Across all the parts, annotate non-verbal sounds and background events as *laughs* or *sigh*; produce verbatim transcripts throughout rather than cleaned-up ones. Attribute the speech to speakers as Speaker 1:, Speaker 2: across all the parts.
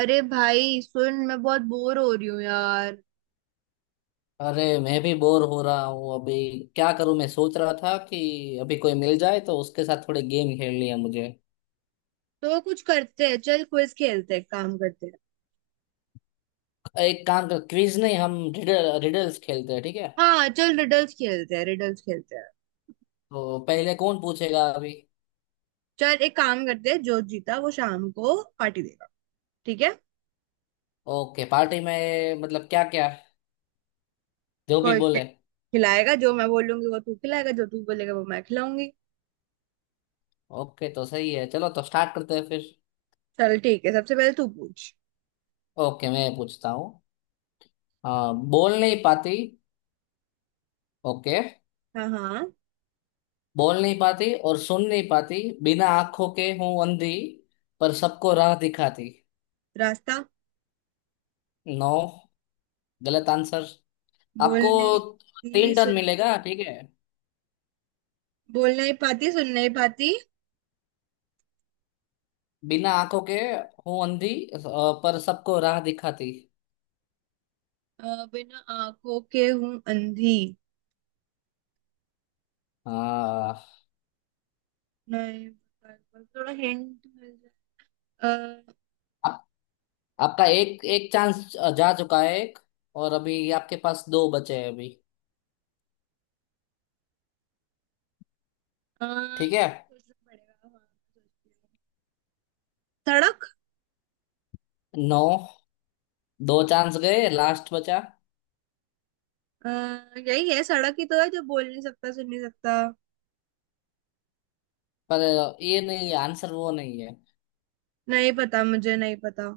Speaker 1: अरे भाई सुन, मैं बहुत बोर हो रही हूँ यार।
Speaker 2: अरे मैं भी बोर हो रहा हूँ अभी। क्या करूँ? मैं सोच रहा था कि अभी कोई मिल जाए तो उसके साथ थोड़े गेम खेल लिया मुझे।
Speaker 1: तो कुछ करते हैं, चल क्विज खेलते हैं, काम करते हैं।
Speaker 2: एक काम कर, क्विज नहीं, हम रिडल रिडल्स खेलते हैं, ठीक है?
Speaker 1: हाँ चल रिडल्स खेलते हैं, रिडल्स खेलते हैं।
Speaker 2: तो पहले कौन पूछेगा अभी?
Speaker 1: चल एक काम करते हैं, जो जीता वो शाम को पार्टी देगा। ठीक है।
Speaker 2: ओके, पार्टी में मतलब क्या क्या? जो भी
Speaker 1: कोई खि-
Speaker 2: बोले।
Speaker 1: खिलाएगा, जो मैं बोलूंगी वो तू खिलाएगा, जो तू बोलेगा वो मैं खिलाऊंगी।
Speaker 2: ओके तो सही है, चलो तो स्टार्ट करते हैं फिर।
Speaker 1: चल ठीक है, सबसे पहले तू पूछ।
Speaker 2: ओके, मैं पूछता हूँ। हाँ, बोल नहीं पाती। ओके।
Speaker 1: हाँ हाँ।
Speaker 2: बोल नहीं पाती और सुन नहीं पाती, बिना आंखों के हूँ अंधी, पर सबको राह दिखाती।
Speaker 1: रास्ता।
Speaker 2: नो, गलत आंसर।
Speaker 1: बोल
Speaker 2: आपको
Speaker 1: नहीं पाती,
Speaker 2: तीन टर्न
Speaker 1: सुन।
Speaker 2: मिलेगा, ठीक है।
Speaker 1: बोल नहीं पाती, सुन नहीं पाती।
Speaker 2: बिना आंखों के हूँ अंधी, अ, पर सबको राह दिखाती।
Speaker 1: अ, बिना आंखों के हूँ अंधी।
Speaker 2: हाँ।
Speaker 1: नहीं पता- थोड़ा हिंट। अ,
Speaker 2: आप, आपका एक एक चांस जा चुका है, एक और अभी आपके पास दो बचे हैं अभी।
Speaker 1: अ,
Speaker 2: ठीक है।
Speaker 1: सोचना पड़ेगा हाँ। सोचती हूँ। सड़क।
Speaker 2: नौ। दो चांस गए, लास्ट बचा।
Speaker 1: अ, यही है, सड़क ही तो है जो बोल नहीं सकता सुन नहीं सकता।
Speaker 2: पर ये नहीं है आंसर, वो नहीं है।
Speaker 1: नहीं पता, मुझे नहीं पता।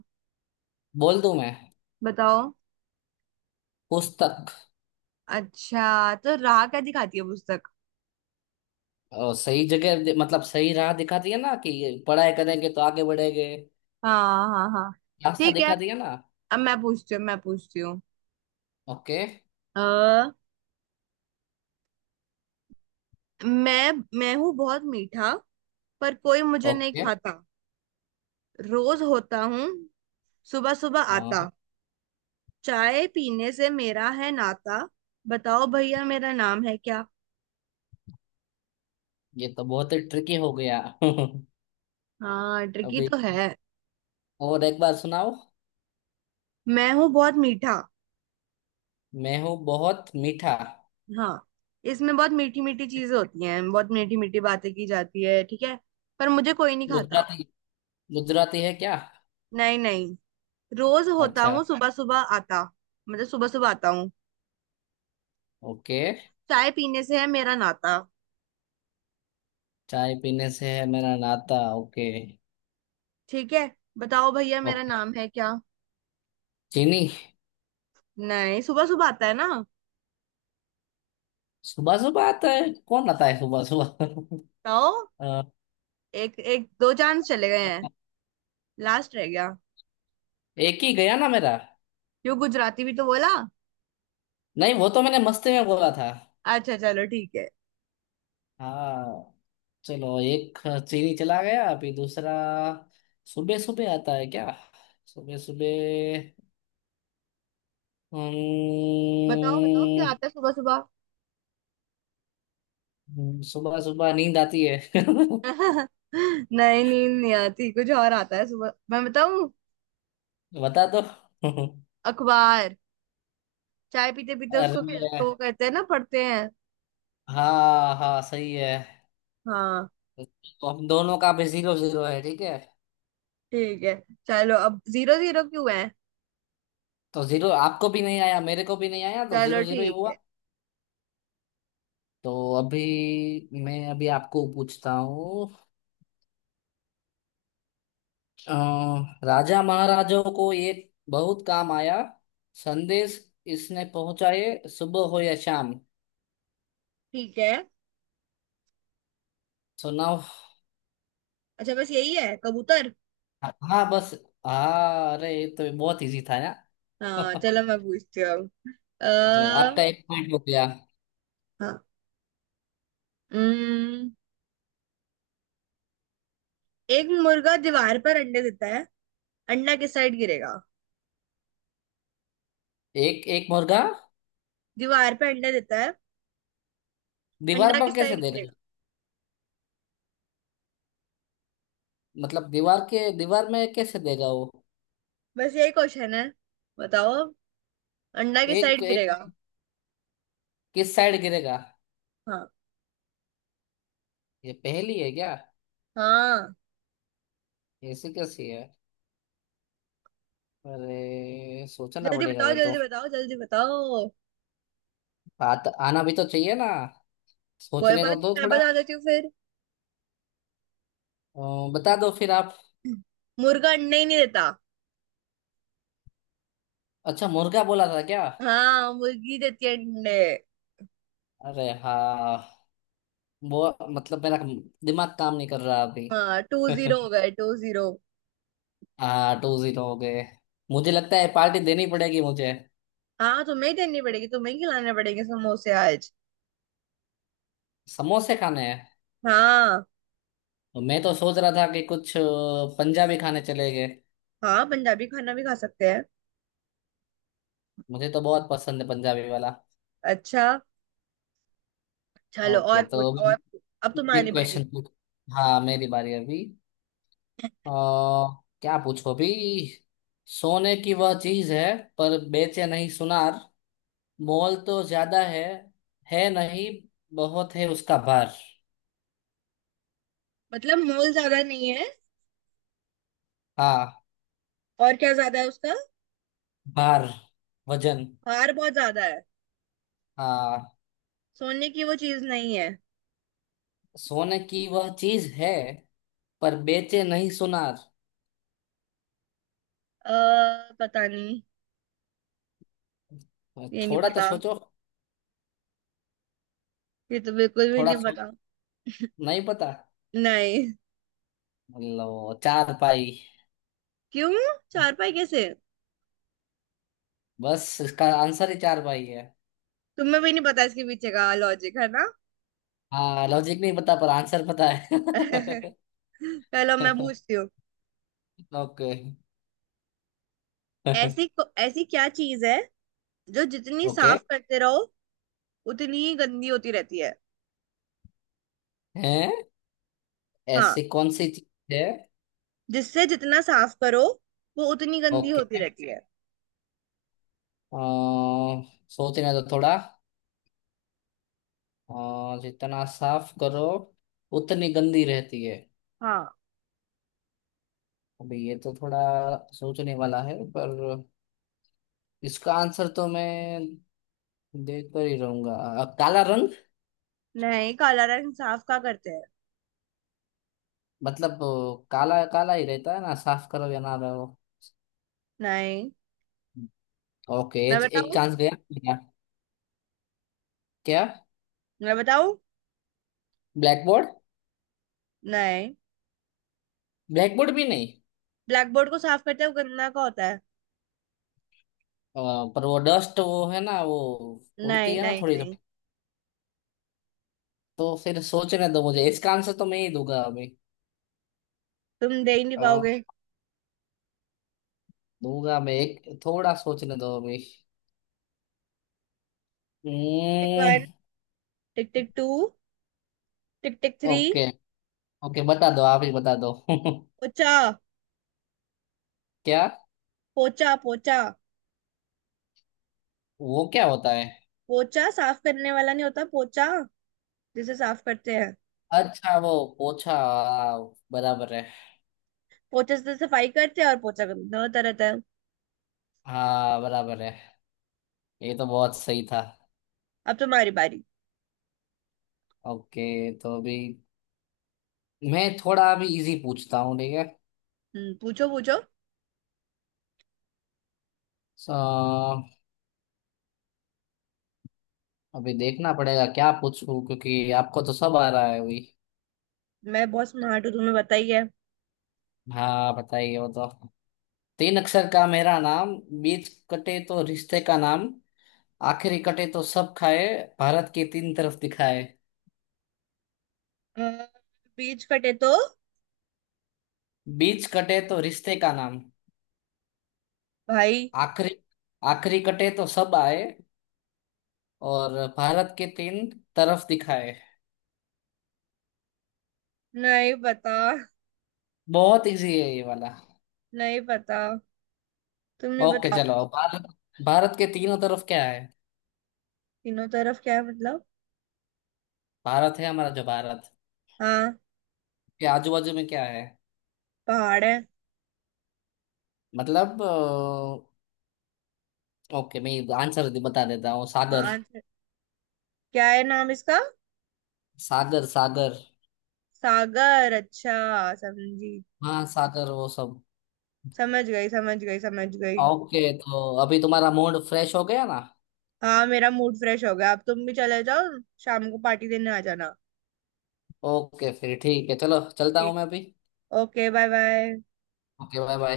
Speaker 2: बोल दूं मैं?
Speaker 1: बताओ।
Speaker 2: पुस्तक।
Speaker 1: अच्छा, तो राह क्या दिखाती है पुस्तक?
Speaker 2: अ, सही जगह दे- मतलब सही राह दिखाती है ना, कि पढ़ाई करेंगे तो आगे बढ़ेंगे।
Speaker 1: हाँ हाँ हाँ।
Speaker 2: रास्ता
Speaker 1: ठीक है।
Speaker 2: दिखाती है ना।
Speaker 1: अब मैं पूछती हूँ, मैं पूछती हूँ।
Speaker 2: ओके।
Speaker 1: अ, मैं मैं हूँ बहुत मीठा, पर कोई मुझे नहीं
Speaker 2: ओके।
Speaker 1: खाता। रोज होता हूँ सुबह सुबह आता,
Speaker 2: हाँ,
Speaker 1: चाय पीने से मेरा है नाता। बताओ भैया मेरा नाम है क्या?
Speaker 2: ये तो बहुत ही ट्रिकी हो गया *laughs*
Speaker 1: हाँ ट्रिकी तो
Speaker 2: अभी
Speaker 1: है।
Speaker 2: और एक बार सुनाओ।
Speaker 1: मैं हूँ बहुत मीठा।
Speaker 2: मैं हूँ बहुत मीठा।
Speaker 1: हाँ। इसमें बहुत मीठी मीठी चीजें होती हैं, बहुत मीठी मीठी बातें की जाती है, ठीक है। पर मुझे कोई नहीं खाता।
Speaker 2: गुजराती? गुजराती है क्या?
Speaker 1: नहीं नहीं। रोज होता
Speaker 2: अच्छा।
Speaker 1: हूँ सुबह सुबह आता। मतलब सुबह सुबह आता हूँ।
Speaker 2: ओके,
Speaker 1: चाय पीने से है मेरा नाता।
Speaker 2: चाय पीने से है मेरा नाता, ओके।
Speaker 1: ठीक है। बताओ भैया मेरा
Speaker 2: ओके।
Speaker 1: नाम है क्या?
Speaker 2: चीनी।
Speaker 1: नहीं, सुबह सुबह आता है ना।
Speaker 2: सुबह सुबह आता है? कौन आता है सुबह सुबह?
Speaker 1: बताओ।
Speaker 2: *laughs* अ,
Speaker 1: एक एक दो चांस चले गए हैं, लास्ट रह गया।
Speaker 2: एक ही गया ना मेरा?
Speaker 1: क्यों, गुजराती भी तो बोला।
Speaker 2: नहीं, वो तो मैंने मस्ती में बोला था।
Speaker 1: अच्छा चलो ठीक है।
Speaker 2: हाँ, चलो, एक चीनी चला गया, अभी दूसरा। सुबह सुबह आता है क्या? सुबह सुबह।
Speaker 1: बताओ बताओ, क्या
Speaker 2: हम्म।
Speaker 1: आता है सुबह सुबह?
Speaker 2: सुबह सुबह नींद आती है *laughs*
Speaker 1: *laughs* नहीं, नींद नहीं आती, कुछ और आता है सुबह, मैं बताऊं?
Speaker 2: बता दो।
Speaker 1: अखबार। चाय पीते पीते उसको फिर उसको वो
Speaker 2: अरे
Speaker 1: कहते हैं ना, पढ़ते हैं।
Speaker 2: हाँ हाँ, सही है।
Speaker 1: हाँ।
Speaker 2: तो हम दोनों का भी जीरो जीरो है, ठीक है।
Speaker 1: ठीक है। चलो अब जीरो जीरो क्यों है?
Speaker 2: तो जीरो आपको भी नहीं आया, मेरे को भी नहीं आया, तो
Speaker 1: चलो
Speaker 2: जीरो जीरो ही
Speaker 1: ठीक है।
Speaker 2: हुआ। तो अभी मैं अभी आपको पूछता हूँ। अ, राजा महाराजों को एक बहुत काम आया, संदेश इसने पहुंचाए सुबह हो या शाम।
Speaker 1: ठीक है।
Speaker 2: So now.
Speaker 1: अच्छा बस यही है, कबूतर।
Speaker 2: हाँ बस। हाँ, अरे ये तो बहुत इजी था
Speaker 1: हाँ
Speaker 2: यार
Speaker 1: चलो
Speaker 2: *laughs*
Speaker 1: मैं पूछती हूँ।
Speaker 2: अरे
Speaker 1: अः
Speaker 2: आपका एक पॉइंट हो गया।
Speaker 1: हाँ। उम्म, एक मुर्गा दीवार पर अंडे देता है, अंडा किस साइड गिरेगा?
Speaker 2: एक एक मुर्गा
Speaker 1: दीवार पे अंडे देता है,
Speaker 2: दीवार
Speaker 1: अंडा
Speaker 2: पर
Speaker 1: किस
Speaker 2: कैसे
Speaker 1: साइड
Speaker 2: देगा?
Speaker 1: गिरेगा?
Speaker 2: मतलब दीवार के दीवार में कैसे देगा वो?
Speaker 1: बस यही क्वेश्चन है, बताओ। अंडा किस
Speaker 2: एक
Speaker 1: साइड
Speaker 2: एक
Speaker 1: गिरेगा?
Speaker 2: किस साइड गिरेगा?
Speaker 1: हाँ,
Speaker 2: ये पहेली है क्या?
Speaker 1: हाँ।
Speaker 2: ऐसी कैसी है? अरे सोचना
Speaker 1: जल्दी
Speaker 2: पड़ेगा
Speaker 1: बताओ
Speaker 2: ये तो।
Speaker 1: जल्दी बताओ जल्दी बताओ।
Speaker 2: आत, आना भी तो चाहिए ना,
Speaker 1: कोई
Speaker 2: सोचने
Speaker 1: बात
Speaker 2: तो
Speaker 1: नहीं,
Speaker 2: दो
Speaker 1: मैं
Speaker 2: थोड़ा।
Speaker 1: बता देती हूँ फिर।
Speaker 2: अ, बता दो फिर आप।
Speaker 1: मुर्गा अंडे ही नहीं देता।
Speaker 2: अच्छा, मुर्गा बोला था क्या?
Speaker 1: हाँ, मुर्गी देती है अंडे।
Speaker 2: अरे हाँ। वो मतलब मेरा दिमाग काम नहीं कर रहा अभी
Speaker 1: हाँ टू जीरो
Speaker 2: *laughs*
Speaker 1: हो गए, टू जीरो।
Speaker 2: हाँ, टू जीरो हो गए। मुझे लगता है पार्टी देनी पड़ेगी मुझे।
Speaker 1: हाँ तुम्हें ही देनी पड़ेगी, तुम्हें ही खिलाने पड़ेंगे समोसे आज।
Speaker 2: समोसे खाने हैं।
Speaker 1: हाँ।
Speaker 2: मैं तो सोच रहा था कि कुछ अ, पंजाबी खाने चले गए।
Speaker 1: हाँ पंजाबी खाना भी खा सकते हैं।
Speaker 2: मुझे तो बहुत पसंद है पंजाबी वाला।
Speaker 1: अच्छा। चलो और
Speaker 2: ओके तो
Speaker 1: पूछ और पूछ। अब
Speaker 2: बिग
Speaker 1: तुम्हारी बारी।
Speaker 2: क्वेश्चन पूछ। हाँ, मेरी बारी अभी। अ, क्या पूछो भी। सोने की वह चीज है, पर बेचे नहीं सुनार, मोल तो ज्यादा है है नहीं, बहुत है उसका भार।
Speaker 1: मतलब मोल ज्यादा नहीं है।
Speaker 2: हाँ।
Speaker 1: और क्या ज्यादा है उसका?
Speaker 2: भार, वजन।
Speaker 1: हार बहुत ज्यादा है।
Speaker 2: हाँ।
Speaker 1: सोने की वो चीज नहीं है।
Speaker 2: सोने की वह चीज है, पर बेचे नहीं सुनार।
Speaker 1: अः पता नहीं। ये नहीं
Speaker 2: थोड़ा तो
Speaker 1: पता।
Speaker 2: सोचो।
Speaker 1: ये तो बिल्कुल भी
Speaker 2: थोड़ा
Speaker 1: नहीं
Speaker 2: सो
Speaker 1: पता।
Speaker 2: नहीं पता।
Speaker 1: नहीं।
Speaker 2: लो, चार पाई।
Speaker 1: क्यों, चारपाई कैसे?
Speaker 2: बस इसका आंसर ही चार पाई है।
Speaker 1: तुम्हें भी नहीं पता इसके पीछे का लॉजिक है ना?
Speaker 2: हाँ, लॉजिक नहीं पता पर आंसर पता है
Speaker 1: *laughs* चलो मैं
Speaker 2: *laughs*
Speaker 1: पूछती हूँ।
Speaker 2: ओके।
Speaker 1: ऐसी को- ऐसी क्या चीज है जो जितनी
Speaker 2: ओके।
Speaker 1: साफ करते रहो उतनी ही गंदी होती रहती है?
Speaker 2: हैं?
Speaker 1: हाँ।
Speaker 2: ऐसी कौन सी चीज है?
Speaker 1: जिससे जितना साफ करो वो उतनी गंदी
Speaker 2: ओके।
Speaker 1: होती रहती है।
Speaker 2: अ, सोचने तो थोड़ा। अ, जितना साफ करो उतनी गंदी रहती है।
Speaker 1: हाँ।
Speaker 2: अभी ये तो थोड़ा सोचने वाला है, पर इसका आंसर तो मैं देख कर ही रहूंगा। अ, काला रंग?
Speaker 1: नहीं, काला रंग साफ का करते हैं।
Speaker 2: मतलब अ, काला काला ही रहता है ना, साफ करो या ना रहो।
Speaker 1: नहीं,
Speaker 2: ओके,
Speaker 1: मैं
Speaker 2: एक, एक
Speaker 1: बताऊं?
Speaker 2: चांस गया मेरा। क्या?
Speaker 1: मैं बताऊं?
Speaker 2: Black board?
Speaker 1: नहीं।
Speaker 2: ब्लैक बोर्ड भी नहीं?
Speaker 1: ब्लैक बोर्ड को साफ करते हैं वो गंदा का होता है।
Speaker 2: अ, पर वो डस्ट वो है ना, वो
Speaker 1: नहीं
Speaker 2: उड़ती है ना
Speaker 1: नहीं
Speaker 2: थोड़ी
Speaker 1: नहीं।
Speaker 2: थोड़ी। तो फिर सोचने दो मुझे, इसका आंसर तो मैं ही दूंगा अभी।
Speaker 1: तुम दे ही नहीं
Speaker 2: अ, दूंगा मैं, एक थोड़ा सोचने दो अभी।
Speaker 1: पाओगे।
Speaker 2: हम्म,
Speaker 1: tick tick two, tick tick three.
Speaker 2: Okay. Okay बता दो, आप ही बता दो *laughs*
Speaker 1: पोचा।
Speaker 2: क्या?
Speaker 1: पोचा पोचा।
Speaker 2: वो क्या होता है?
Speaker 1: पोचा साफ करने वाला नहीं होता, पोचा जिसे साफ करते हैं।
Speaker 2: अच्छा वो पोछा, हाँ, बराबर है।
Speaker 1: पोचे से सफाई करते हैं और पोचा करते हैं, होता रहता है।
Speaker 2: हाँ बराबर है, ये तो बहुत सही था।
Speaker 1: अब तुम्हारी बारी।
Speaker 2: ओके तो अभी मैं थोड़ा अभी इजी पूछता हूँ, ठीक है।
Speaker 1: हम्म, पूछो पूछो।
Speaker 2: सो अभी देखना पड़ेगा क्या पूछूं, क्योंकि आपको तो सब आ रहा है अभी।
Speaker 1: मैं बहुत स्मार्ट हूँ, तुम्हें पता ही है।
Speaker 2: हाँ बताइए वो तो। तीन अक्षर का मेरा नाम, बीच कटे तो रिश्ते का नाम, आखिरी कटे तो सब खाए, भारत की तीन तरफ दिखाए।
Speaker 1: अ, बीच कटे तो,
Speaker 2: बीच कटे तो रिश्ते का नाम।
Speaker 1: भाई।
Speaker 2: आखिरी आखिरी कटे तो सब आए, और भारत के तीन तरफ दिखाए।
Speaker 1: नहीं पता।
Speaker 2: बहुत इजी है ये वाला।
Speaker 1: नहीं पता, तुम ही
Speaker 2: ओके
Speaker 1: बताओ।
Speaker 2: चलो, भारत। भारत के तीनों तरफ क्या है?
Speaker 1: तीनों तरफ क्या है मतलब?
Speaker 2: भारत है हमारा, जो भारत
Speaker 1: हाँ।
Speaker 2: के आजू बाजू में क्या है?
Speaker 1: पहाड़ है।
Speaker 2: मतलब अ, ओके, मैं आंसर बता देता हूँ,
Speaker 1: हाँ
Speaker 2: सागर।
Speaker 1: आंसर। क्या है नाम इसका?
Speaker 2: सागर सागर।
Speaker 1: सागर? अच्छा समझी।
Speaker 2: हाँ सागर, वो सब।
Speaker 1: समझ गई समझ गई समझ गई।
Speaker 2: ओके तो अभी तुम्हारा मूड फ्रेश हो गया ना?
Speaker 1: हाँ मेरा मूड फ्रेश हो गया, अब तुम भी चले जाओ। शाम को पार्टी देने आ जाना।
Speaker 2: ओके फिर ठीक है, चलो चलता हूँ
Speaker 1: ठीक।
Speaker 2: मैं अभी।
Speaker 1: Okay bye bye.
Speaker 2: Okay, bye bye.